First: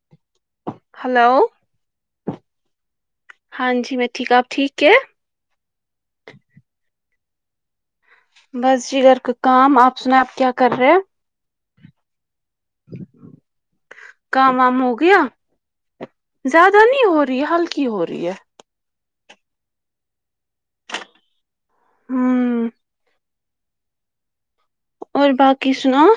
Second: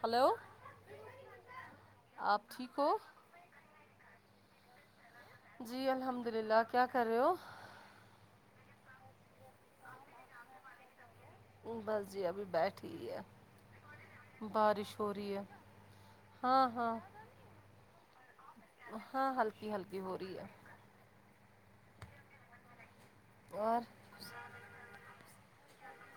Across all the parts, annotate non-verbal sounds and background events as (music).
hello hello آپ ٹھیک ہو ہاں جی میں ٹھیک آپ ٹھیک کیا جی الحمد للہ کیا کر رہے ہو بس جی گھر کا کام آپ سن آپ کیا کر رہے بس جی ابھی بیٹھ ٹھیک ہے کام وام بارش ہو گیا رہی ہے ہاں ہاں فری حال کی ہو رہی ہے ہاں ہلکی ہلکی ہو رہی ہے ہمم اور اور باقی سناؤ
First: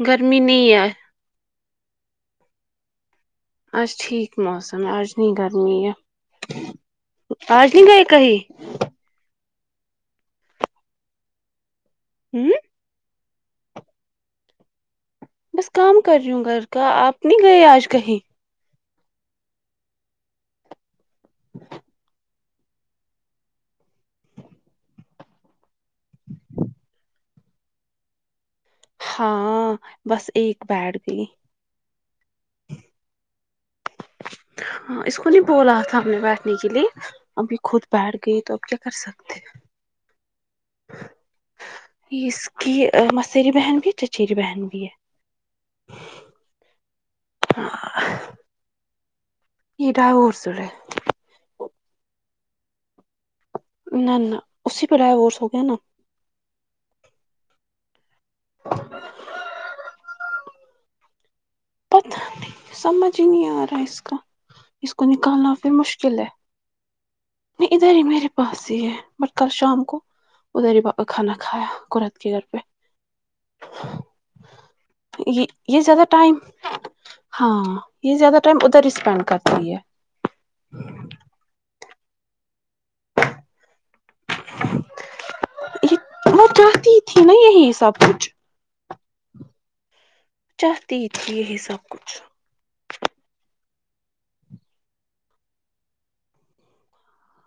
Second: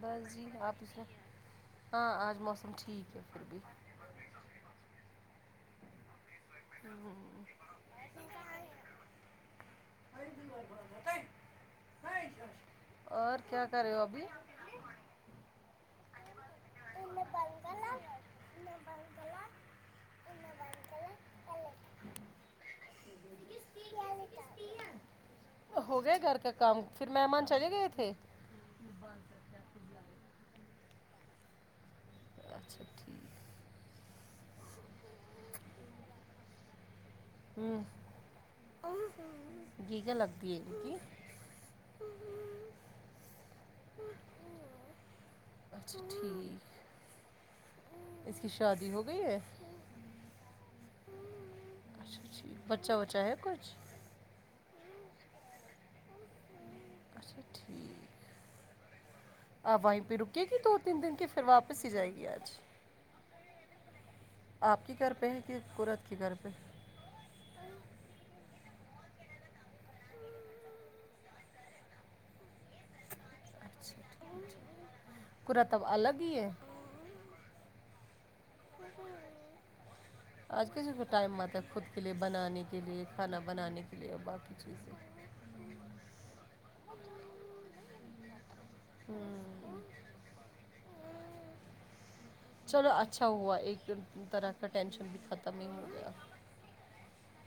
بس گرمی جی نہیں آپ ہے اس میں ہاں آج موسم ٹھیک ہے پھر بھی آج ٹھیک موسم ہے آج نہیں گرمی ہے ہوں، آج نہیں گئے کہیں ہوں اور کیا کر رہو ابھی بس کام کر رہی ہوں گھر کا ان نے آپ نہیں بنگال گئے آج کہیں (unintelligible) ان بائ چلا ان بائ پل پلے (unintelligible) (unintelligible) ہو گیا گھر کا کام پھر مہمان چلے گئے تھے ہاں بس ایک بیٹھ گئی اچھا ٹھیک ہاں اس کو نہیں بولا تھا ہم نے بیٹھنے کے لیے ابھی خود ہوں بیٹھ گئی تو اب کیا کر سکتے گیگا لگتی ہے ان کی ہو اس کی مسیری بہن بھی چچیری بہن بھی ہے اچھا ٹھیک اس کی شادی ہو گئی ہے یہ ڈاورسورے اچھا بچہ وچہ ہے کچھ نہ نہ اسی پہ ڈائیورسو ہوگیا نا اچھا ٹھیک آپ وہیں پہ رکے گی دو تین دن کے پھر واپ پتہ نہیں سمجھ ہی نہیں آ رہا اس کا آپ اس کے کو گھر پہ ہے نکالنا کہ پھر قرت کے مشکل ہے گھر پہ نہیں ادھر ہی میرے پاس ہی ہے بٹ کل شام کو ادھر با کھانا کھایا قرت کے گھر پہ اچھا ٹھیک یہ قرت یہ اب زیادہ الگ ہی ٹائم ہے ہاں یہ زیادہ ٹائم ادھر ہی اسپینڈ کرتی ہے آج ک ج کو ٹائم آتا ہے خود کے لئے بنانے کے لئے کھانا بنانے کے لئے اور باقی چیزیں وہ چاہتی تھی نا یہی سب کچھ چاہتی تھی یہی سب کچھ چلو اچھا ہوا ایک طرح کا ٹینشن بھی ختم ہی ہو گیا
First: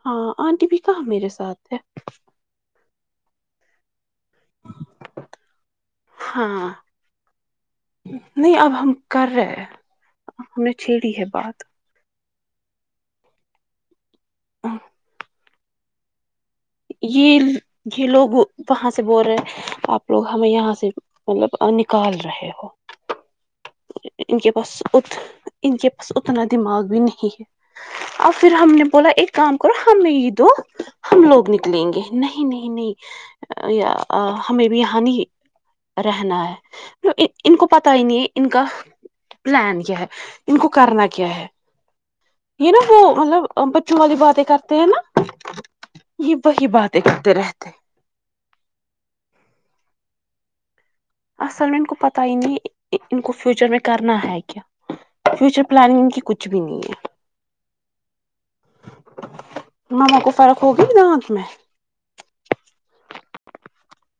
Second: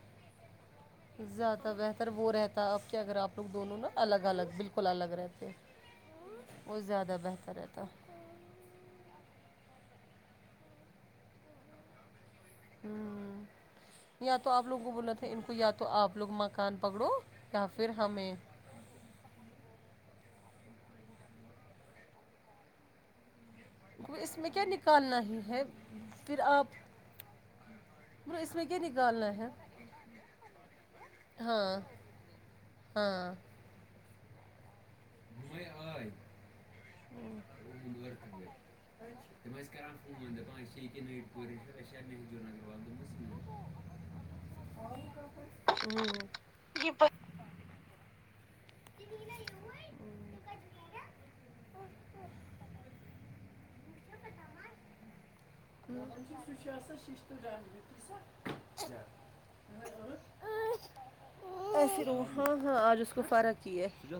ہاں آنٹی بھی کہاں میرے زیادہ ساتھ ہے بہتر وہ رہتا ہے اب کہ اگر آپ لوگ دونوں نا الگ الگ بالکل الگ رہتے ہاں بہت زیادہ بہتر رہتا نہیں اب ہم کر رہے ہم نے چھیڑی ہے بات ہوں یا تو آپ لوگوں کو بولنا تھا ان کو یا تو آپ لوگ مان کان پکڑو یہ یا پھر یہ لوگ ہمیں وہاں سے بول رہے آپ لوگ ہمیں یہاں سے مطلب نکال رہے ہو اس ان میں کے کیا پاس ا نکالنا ہی ہے ان کے پاس پھر اتنا آپ دماغ بھی نہیں ہے اور بولو پھر اس میں ہم کیا نے بولا ایک نکالنا ہے کام کرو ہمیں یہ دو ہم لوگ ہاں ن لیں گے نہیں نہیں ہاں نہیں ہمیں بھی ہانی مے آے رہنا ہے ان کو پتا ہی نہیں ہے ان کا تمس پلان کرران کیا ہے فون ان دپان کو اے یہے کرنا نٹ کیا ہے پوری (unintelligible) اسیشلی جو یہ نگر ب نا وہ د مطلب بچوں والی باتیں کرتے ہیں نا بسناؤ یہ (unintelligible) وہی بات اکٹھتے رہتے (unintelligible) اصل میں ان کو پتہ ہی نہیں ان کو فیوچر میں کرنا ہے کیا فیوچر پلاننگ کی سو کچھ بھی ش نہیں ہے آان ششتور رج (unintelligible) ماما کو فرق ہوگیا ن دانت میں ہاں ہاں (unintelligible) آج اس کو فرق یہ ہے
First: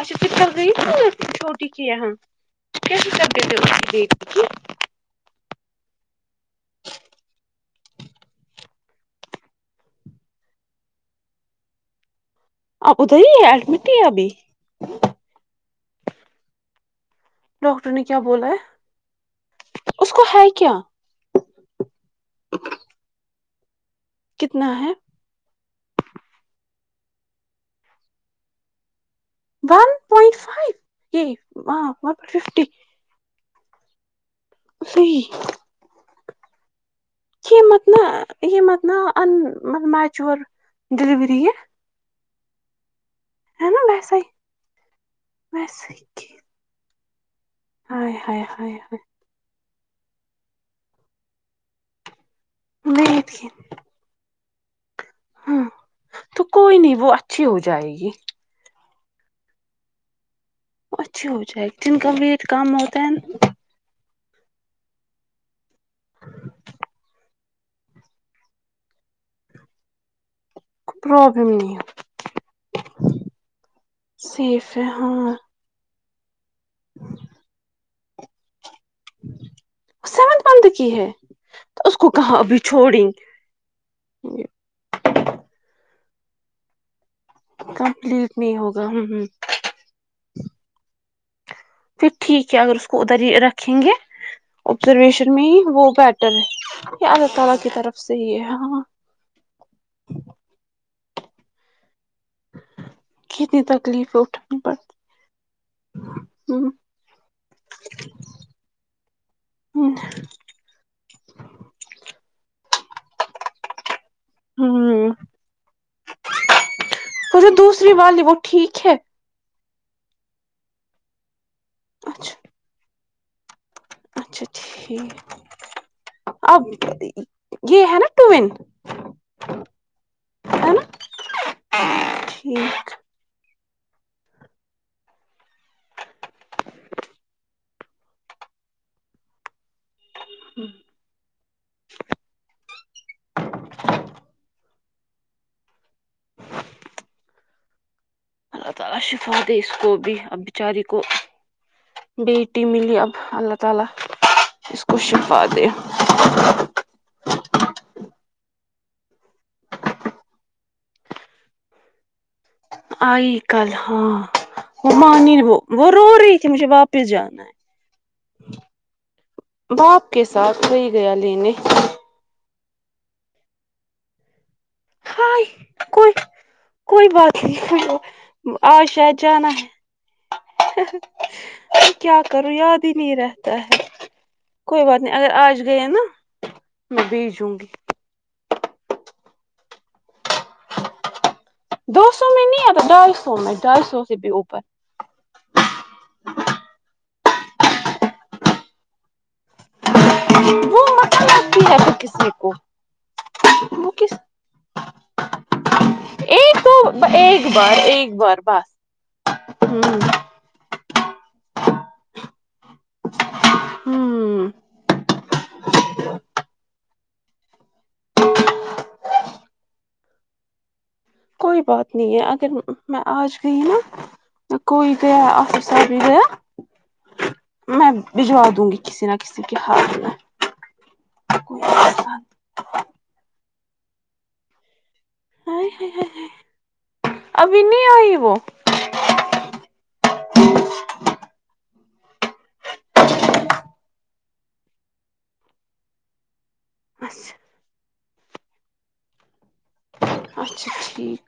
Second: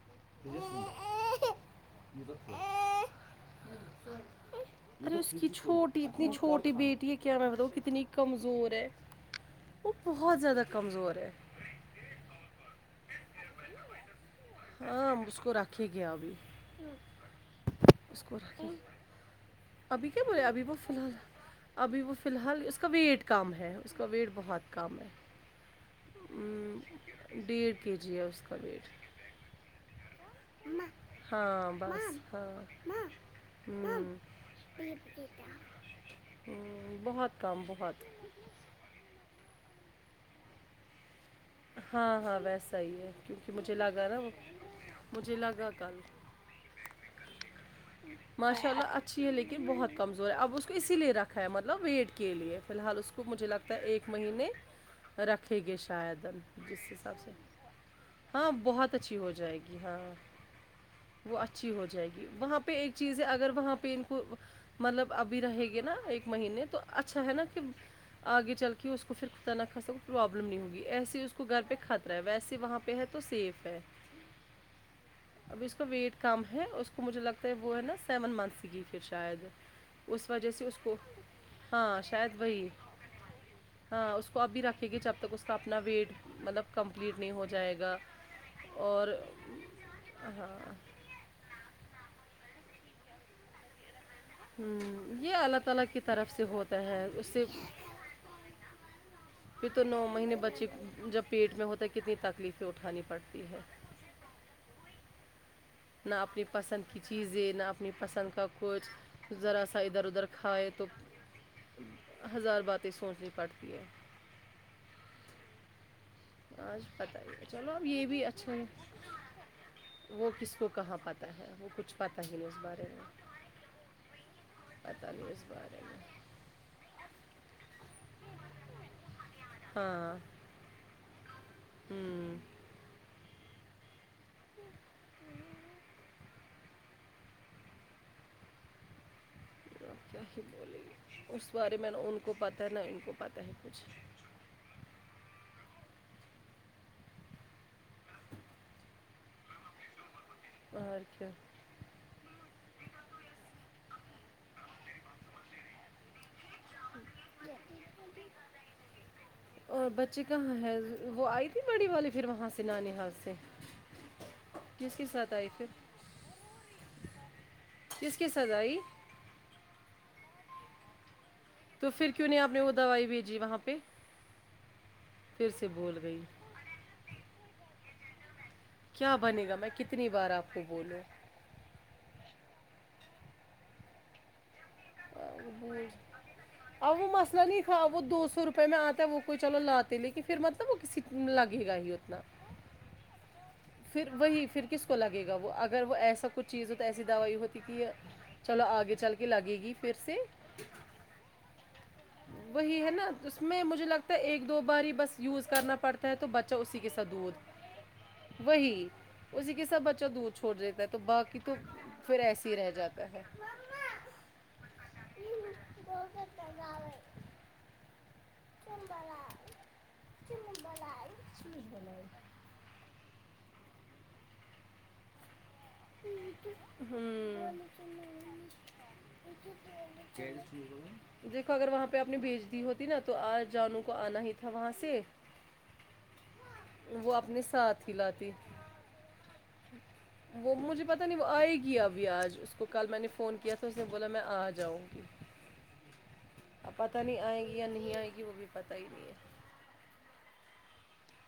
اچا ت گ ن چھوٹی ک (unintelligible) ارے اس کی چھوٹی اتنی چھوٹی بیٹی ہے کیا میں بتاؤ کتنی کمزور ہے وہ بہت زیادہ کمزور ہے اب ادھر ہی ہے ایڈمٹ ہی ہے ابھی ہاں اب اس کو رکھیں گے ابھی ڈاکٹر نے کیا اس کو بولا ہے رکھے ابھی اس کیا کو بولے ہے ابھی وہ فی الحال ابھی وہ فی الحال اس کا ویٹ کم ہے اس کا ویٹ بہت کم ہے ؤں ڈیڑھ کے جی ہے اس کا ویٹ ون پوائنٹ فائیو اماں یہ ہاں بس ون پوائنٹ ہاں ففٹی ما ما مم ہوں نہیں ہوں بہت کہ کم مت ن بہت یہ مت نہ ان مت میچور ڈلیوری ہاں ہاں ویسا ہی ہے کیونکہ ہے مجھے لگا ویسا نا ہی وہ مجھے لگا ویسے کل ہی ہائے ہائے ماشاء ہائے اللہ ہائے اچھی ہے لیکن بہت کمزور ہے اب اس کو اسی لیے رکھا ہے مطلب ویٹ کے لئے فی الحال اس نہیں کو مجھے تھی لگتا ہے ایک مہینے رکھیں ہاں گے شاید تو کوئی جس نہیں وہ حساب سے اچھی ہو جائے گی ہاں بہت اچھی ہو جائے گی ہاں وہ اچھی ہو جن جائے کا گی ویٹ وہاں پہ کم ایک ہوتا ان چیز ہے کو اگر وہاں پہ ان کو مطلب ابھی رہے گی نا ایک مہینے تو اچھا ہے نا کہ آگے چل کے اس کو پھر خدا نہ خواستہ کوئی پرابلم نہیں ہوگی ایسے اس پرابلم گھر پہ نہیں ہو خطرہ ہے ویسے وہاں پہ ہے تو سیف ہے سیف ہے ہاں اب اس کا ویٹ کم ہے اس کو مجھے لگتا ہے وہ ہے نا سیون منتھس کی کچھ شاید اس سیونتھ وجہ سے منتھ اس کی کو ہے تو اس ہاں کو شاید کہاں ابھی وہی چھوڑیں ہاں اس کو اب بھی رکھیں گی جب تک اس کا اپنا ویٹ مطلب کمپلیٹ نہیں ہو جائے گا کمپلیٹ نہیں ہوگا ہوں اور ہوں ا ہاں پھر ٹھیک ہے اگر اس کو ادھر ہی رکھیں گے یہ ابزرویشن میں اللہ ہی تعالیٰ وہ کی طرف بیٹر سے ہوتا ہے یہ اس اللہ سے تعالی کی طرف سے ہی ہے ہاں پھر تو نو مہینے بچی جب پیٹ میں ہوتا ہے کتنی تکلیفیں اٹھانی پڑتی ہے کتنی تکلیفیں اٹھانی پرڑ نہ اپنی پسند کی چیزیں نہ اپنی پسند کا کچھ ذرا سا ادھر ادھر کھائے تو ہزار باتیں سوچنی پڑتی ہے ہوں آج پتہ ہی وہ ہے جو چلو اب دوسری یہ والی بھی وہ اچھا ہے ٹھیک وہ کس کو کہاں پتہ ہے وہ کچھ پتہ ہی اچھا نہیں اس بارے میں اچھا پتہ ٹھیک نہیں اس بارے میں اب یہ ہے نا ٹو وین ہاں ہے نا ہوں ٹھیک آپ کیا ہی بولے اس بارے میں نا ان کو پتہ ہے نہ ان کو پتہ ہے کچھ اللہ تعالی شفا دہے اس کو بھی اب بچاری کو اور کیا بیٹی ملی اب اللہ تعالی اس کو شفا دے (unintelligible) اور بچے کہاں ہے وہ آئی تھی بڑی والی پھر وہاں سے نانحال آئی سے کل ہاں وہ کس کے مانی ساتھ آئی وہ پھر وہ رو رہی تھی مجھے واپس جانا ہے کس کے ساتھ آئی باپ کے ساتھ وہی گیا لینے تو پھر کیوں نہیں آپ نے وہ دوائی بھیجی وہاں پہ ہائی پھر سے بھول کوئی گئی کوئی بات نہیں آو اج کیا شاید بنے جانا گا میں کتنی بار آپ کو ہے بولوں تو کیا کرو یاد ہی نہیں رہتا ہے کوئی بات نہیں اگر آج گئے نا آا میں وہ مسلہ بھیجوں نہیں گی تھا وہ دو سو روپ پھر میں آتا ہے وہ کوئی چلو لاتے لیکن پھر مطلب وہ کسی لگے گا ہی دو اتنا سو میں نہیں (unintelligible) پھر وہی پھر اوپر کس لگے گا وہ اگر وہ ایسا کچھ چیز ہو تو ایسی دوائی ہوتی کہ چلو آگے چل کے لگے گی پھر سے (unintelligible) وہی ہے نا اس میں مجھے وہ کس لگتا ہے ایک دو بار ہی بس یوز کرنا پڑتا ہے تو بچہ ایک اسی کے دو ساتھ ایک بار ایک بار دودھ بس وہی اسی کے ساتھ ہوں بچہ دودھ چھوڑ دیتا ہے تو باقی تو پھر ایسے ہی رہ جاتا ہے ہمم کوئی بات نہیں ہے اگر میں آج گئی نا کوئی گیا بھی گیا ہوں میں بجوا دوں گی کسی نہ کسی کے ہاتھ میں دیکھو کوئی اگر وہاں پہ آپ نے مسئلہ بھیج دی ہوتی نا تو آج جانو کو آنا ہی تھا وہاں سے وہ اپنے ابھی ساتھ نہیں ہی آئی لاتی وہ وہ مجھے پتا نہیں وہ آئے گی ابھی آج اس کو کل میں نے فون کیا تھا اس نے بولا میں آ جاؤں گی اب پتا نہیں آئے اچھا گی یا نہیں آئے گی وہ بھی پتہ ہی نہیں ہے اچھا ٹھیک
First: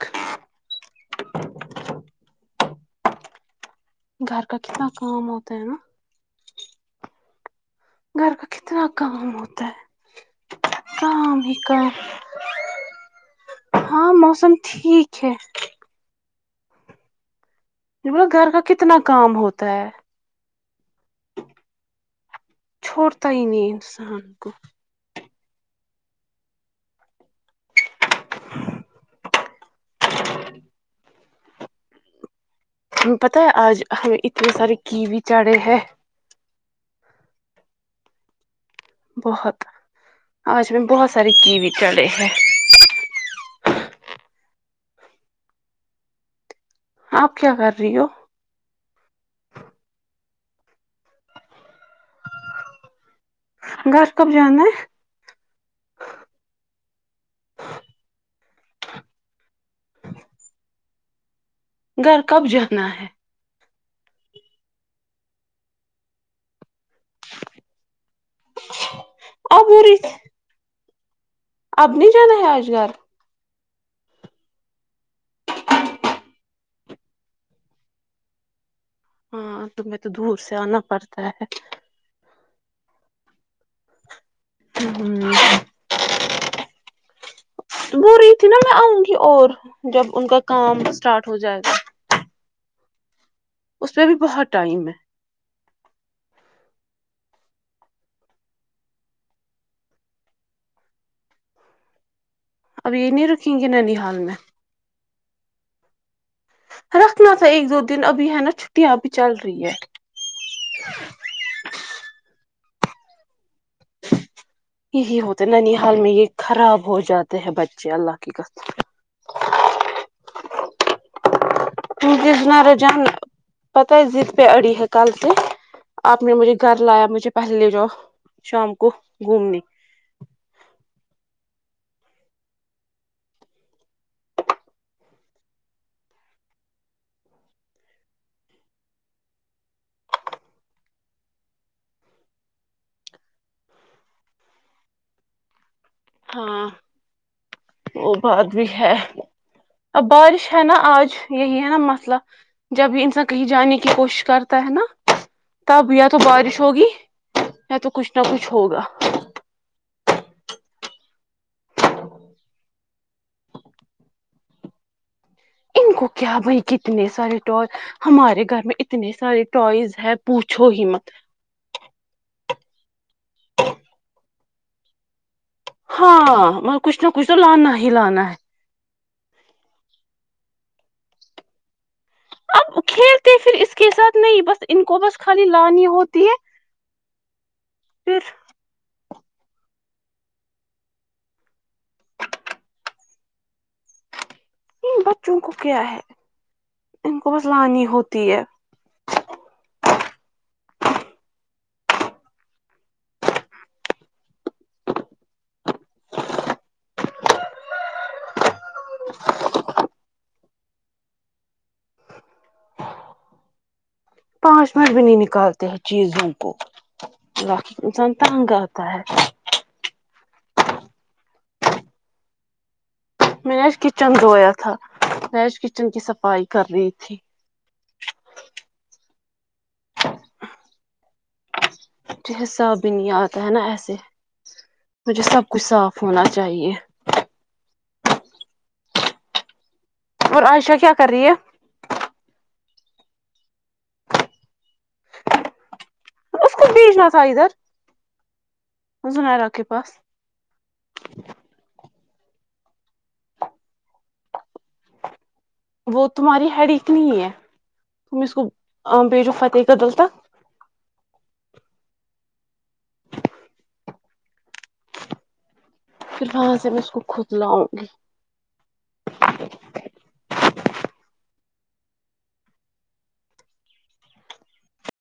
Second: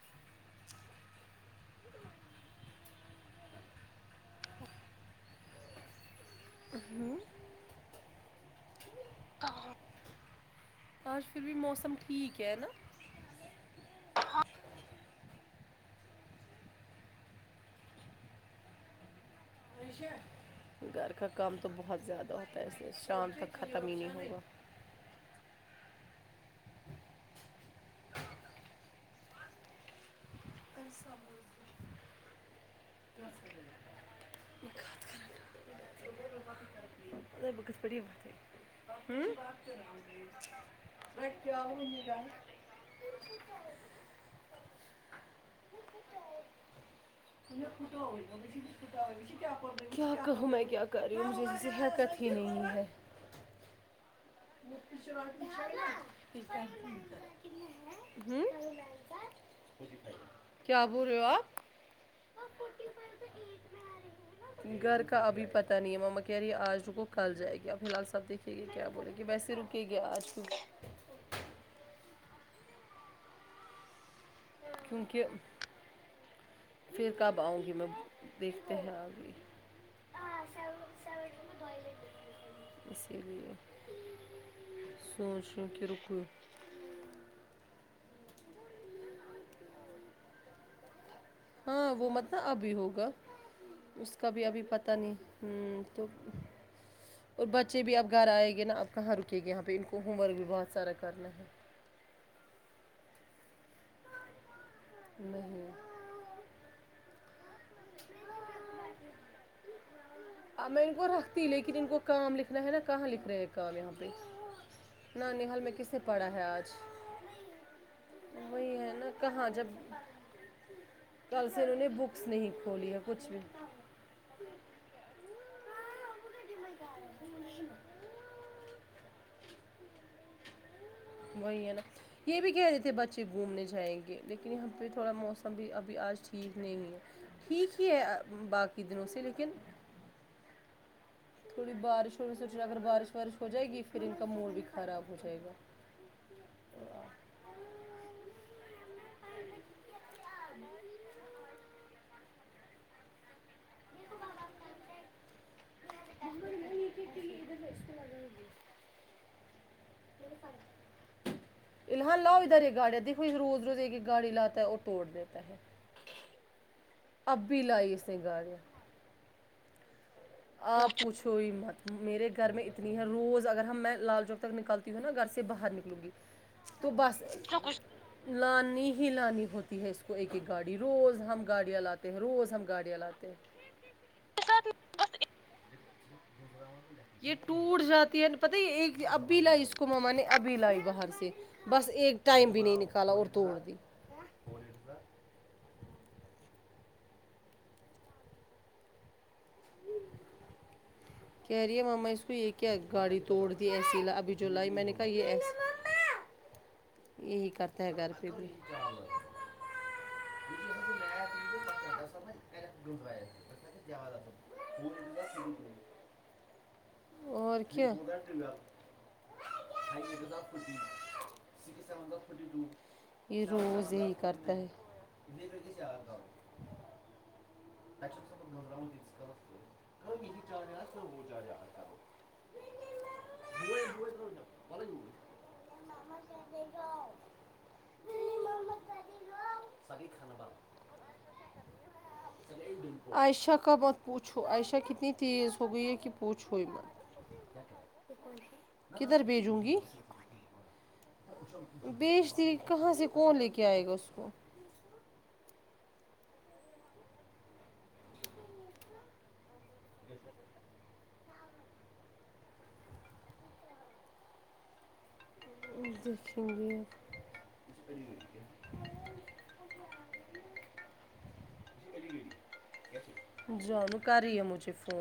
گھر کا کتنا کام ہوتا ہے نا ہمم گھر کا کتنا کام ہوتا ہے آج کام پھر بھی ہی کام موسم ٹھیک ہے نا ہاں موسم ٹھیک ہے گھر کا کتنا کام ہوتا ہے گھر کا کام تو بہت زیادہ ہوتا ہے اسے چھوڑتا شام ہی تک ختم ہی نہیں انسان ہوگا کو اس ت پتا ہے آج ہم اتنے سارے کیوی چاڑے ہے (unintelligible) ہمم بہت آج میں بہت رے سارے کیا کیوی ہوا اممی چڑھے جان ہیں آپ کیا کر رہی ہو کیا کہو میں کیا کر رہی مجھے اسے حیکت ہی نہیں ہے گھر کب جانا ہے جی کیا بول رہے ہو آپ گھر کب جانا ہے گھر کا ابھی پتا نہیں ہے ماما کہی یہ آج رکو کل جائے گی اب فی الال سب دیکھیے لیکن کیا بولے گی ویسے اب ہو رکے گیا رہی آج (unintelligible) اب نہیں جانا ہے آج گھر کیونکہ پھر کب آؤں گی میں دیکھتے ہیں آپ ہاں تمہیں تو دور سے آنا پڑتا ہے اسی لیے سوچنے کہ رکو دور ہی تھی نا میں آؤں گی اور جب ان کا کام اسٹارٹ ہو جاے ہاں وہ مت ابھی ہوگا پہ اس کا بھی بہت ابھی ٹائم ہے پتا نہیں ہمم تو اور بچے بھی اب گھر آئیں گے نا آب کہاں رکے گے یہاں پہ ان کو ہوم ورک بھی بہت سارا کرنا ہے اب یہ نہیں رکیں گے نینی حال میں (unintelligible) رکھنا تھا ایک دو دن ابھی ہے نا چھٹیاں ا بھی چل رہی ہے ہ میں ان کو رکھتی لیکن ان کو کام لکھنا ہے نا کہاں لکھ رہے ہیں کام یہاں پہ یہی ہوتے نانحال نینی کس حال نے میں یہ پڑھا ہے آج خراب ہو جاتے ہیں بچے اللہ کی وہی ہے کہاں جب کل سے انہوں نے بکس نہیں کھولی ہے کچھ بھی پتا ہے ضد پہ اڑی ہے کل سے آپ نے مجھے گھر لایا مجھے پہلے لے جاؤ شام کو گھومنے وہی ہے نہ یہ بھی کہہ رہے تھے بچے گھومنے جائیں گے لیکن یہاں پہ تھوڑا موسم بھی ابھی آج ٹھیک نہیں ہے ٹھیک ہی ہے باقی دنوں سے لیکن تھوڑی بارش ہونے سوچنا اگر بارش وارش ہو جائے گی پھر ان کا موڈ بھی خراب ہو جائے گا ہاں وہ بات بھی ہے اب بارش ہے نا آج یہی ہے نا مسئلہ جب بھی انسان کہیں جانے کی کوشش کرتا ہے نا تب یا تو بارش ہوگی یا تو کچھ نہ کچھ ہوگا می فن الحن لا ہوا رہا گاڑی دیکھو روز روز کی گاڑی لا ہے اور توڑ دیتا ہے ان کو کیا بھائی کتنے سارے اب بھی ٹوائ لائی اس نے ہمارے گاڑیاں گھر میں اتنے سارے ٹوائز ہے پوچھو آ ہی مت پوس شہی مت میرے گھر میں اتنی ہے روز اگر ہم میں لال چوک تک نکلتی ہوں نا گھر سے باہر نکل ہاں مگر تو کچھ نہ بس کچھ لانا ہی لانا ہے لانی ہی لانی ہوتی ہے اس کو ایک ایک گاڑی روز ہم گاڑیاں لاتے ہیں روز ہم اب گاڑیاں لاتے کھیلتے ہیں پھر اس کے ساتھ نہیں بس ان کو بس خالی لانی ہو یہ ٹوٹ پھر جاتی پتہ یہ ایک ابھی لائی اس کو مما نے ابھی لائی باہر سے بس ایک ٹائم بھی نہیں نکالا اور توڑ دی بچوں کو کیا ہے ان کو بس لانی ہوتی ہے کہہ رہیے مما اس کو یہ کیا گاڑی توڑ دی ایسی ابھی جو لائی میں نے کہا یہ ایسے یہی کرتا ہے گھر پہ بھی (inaudible) پانچ منٹ بھی نہیں نکالتے ہیں چیزوں کو اور باقی کیا انسان تنگ آتا ہے (unintelligible) میں نے آج روز کچن یہی دھویا کرتا تھا میں آج کچن کی صفائی کر رہی تھی (unintelligible) مجھے حساب بھی نہیں آتا ہے نا ایسے مجھے سب کچھ صاف ہونا چاہیے ہے عائشہ کیا کر رہی ہے عائشہ کا مت پوچھو عائشہ کتنی تیز ہو گئی ہے کہ پوچھو اس ہی کو مت بھیجنا تھا ادھر کدھر زنیرا بیھجوں کے گی پاس بیچ دی کہاں سے کون لے کے آئے گا اس کو وہ تمہاری ہیڈ ایک نہیں ہے تم اس کو بیےجو فتح کا ڈالتا پھر وہاں سے دیکھئینگے میں اس کو خود لاؤں جانو کر رہی ہے مجھے فون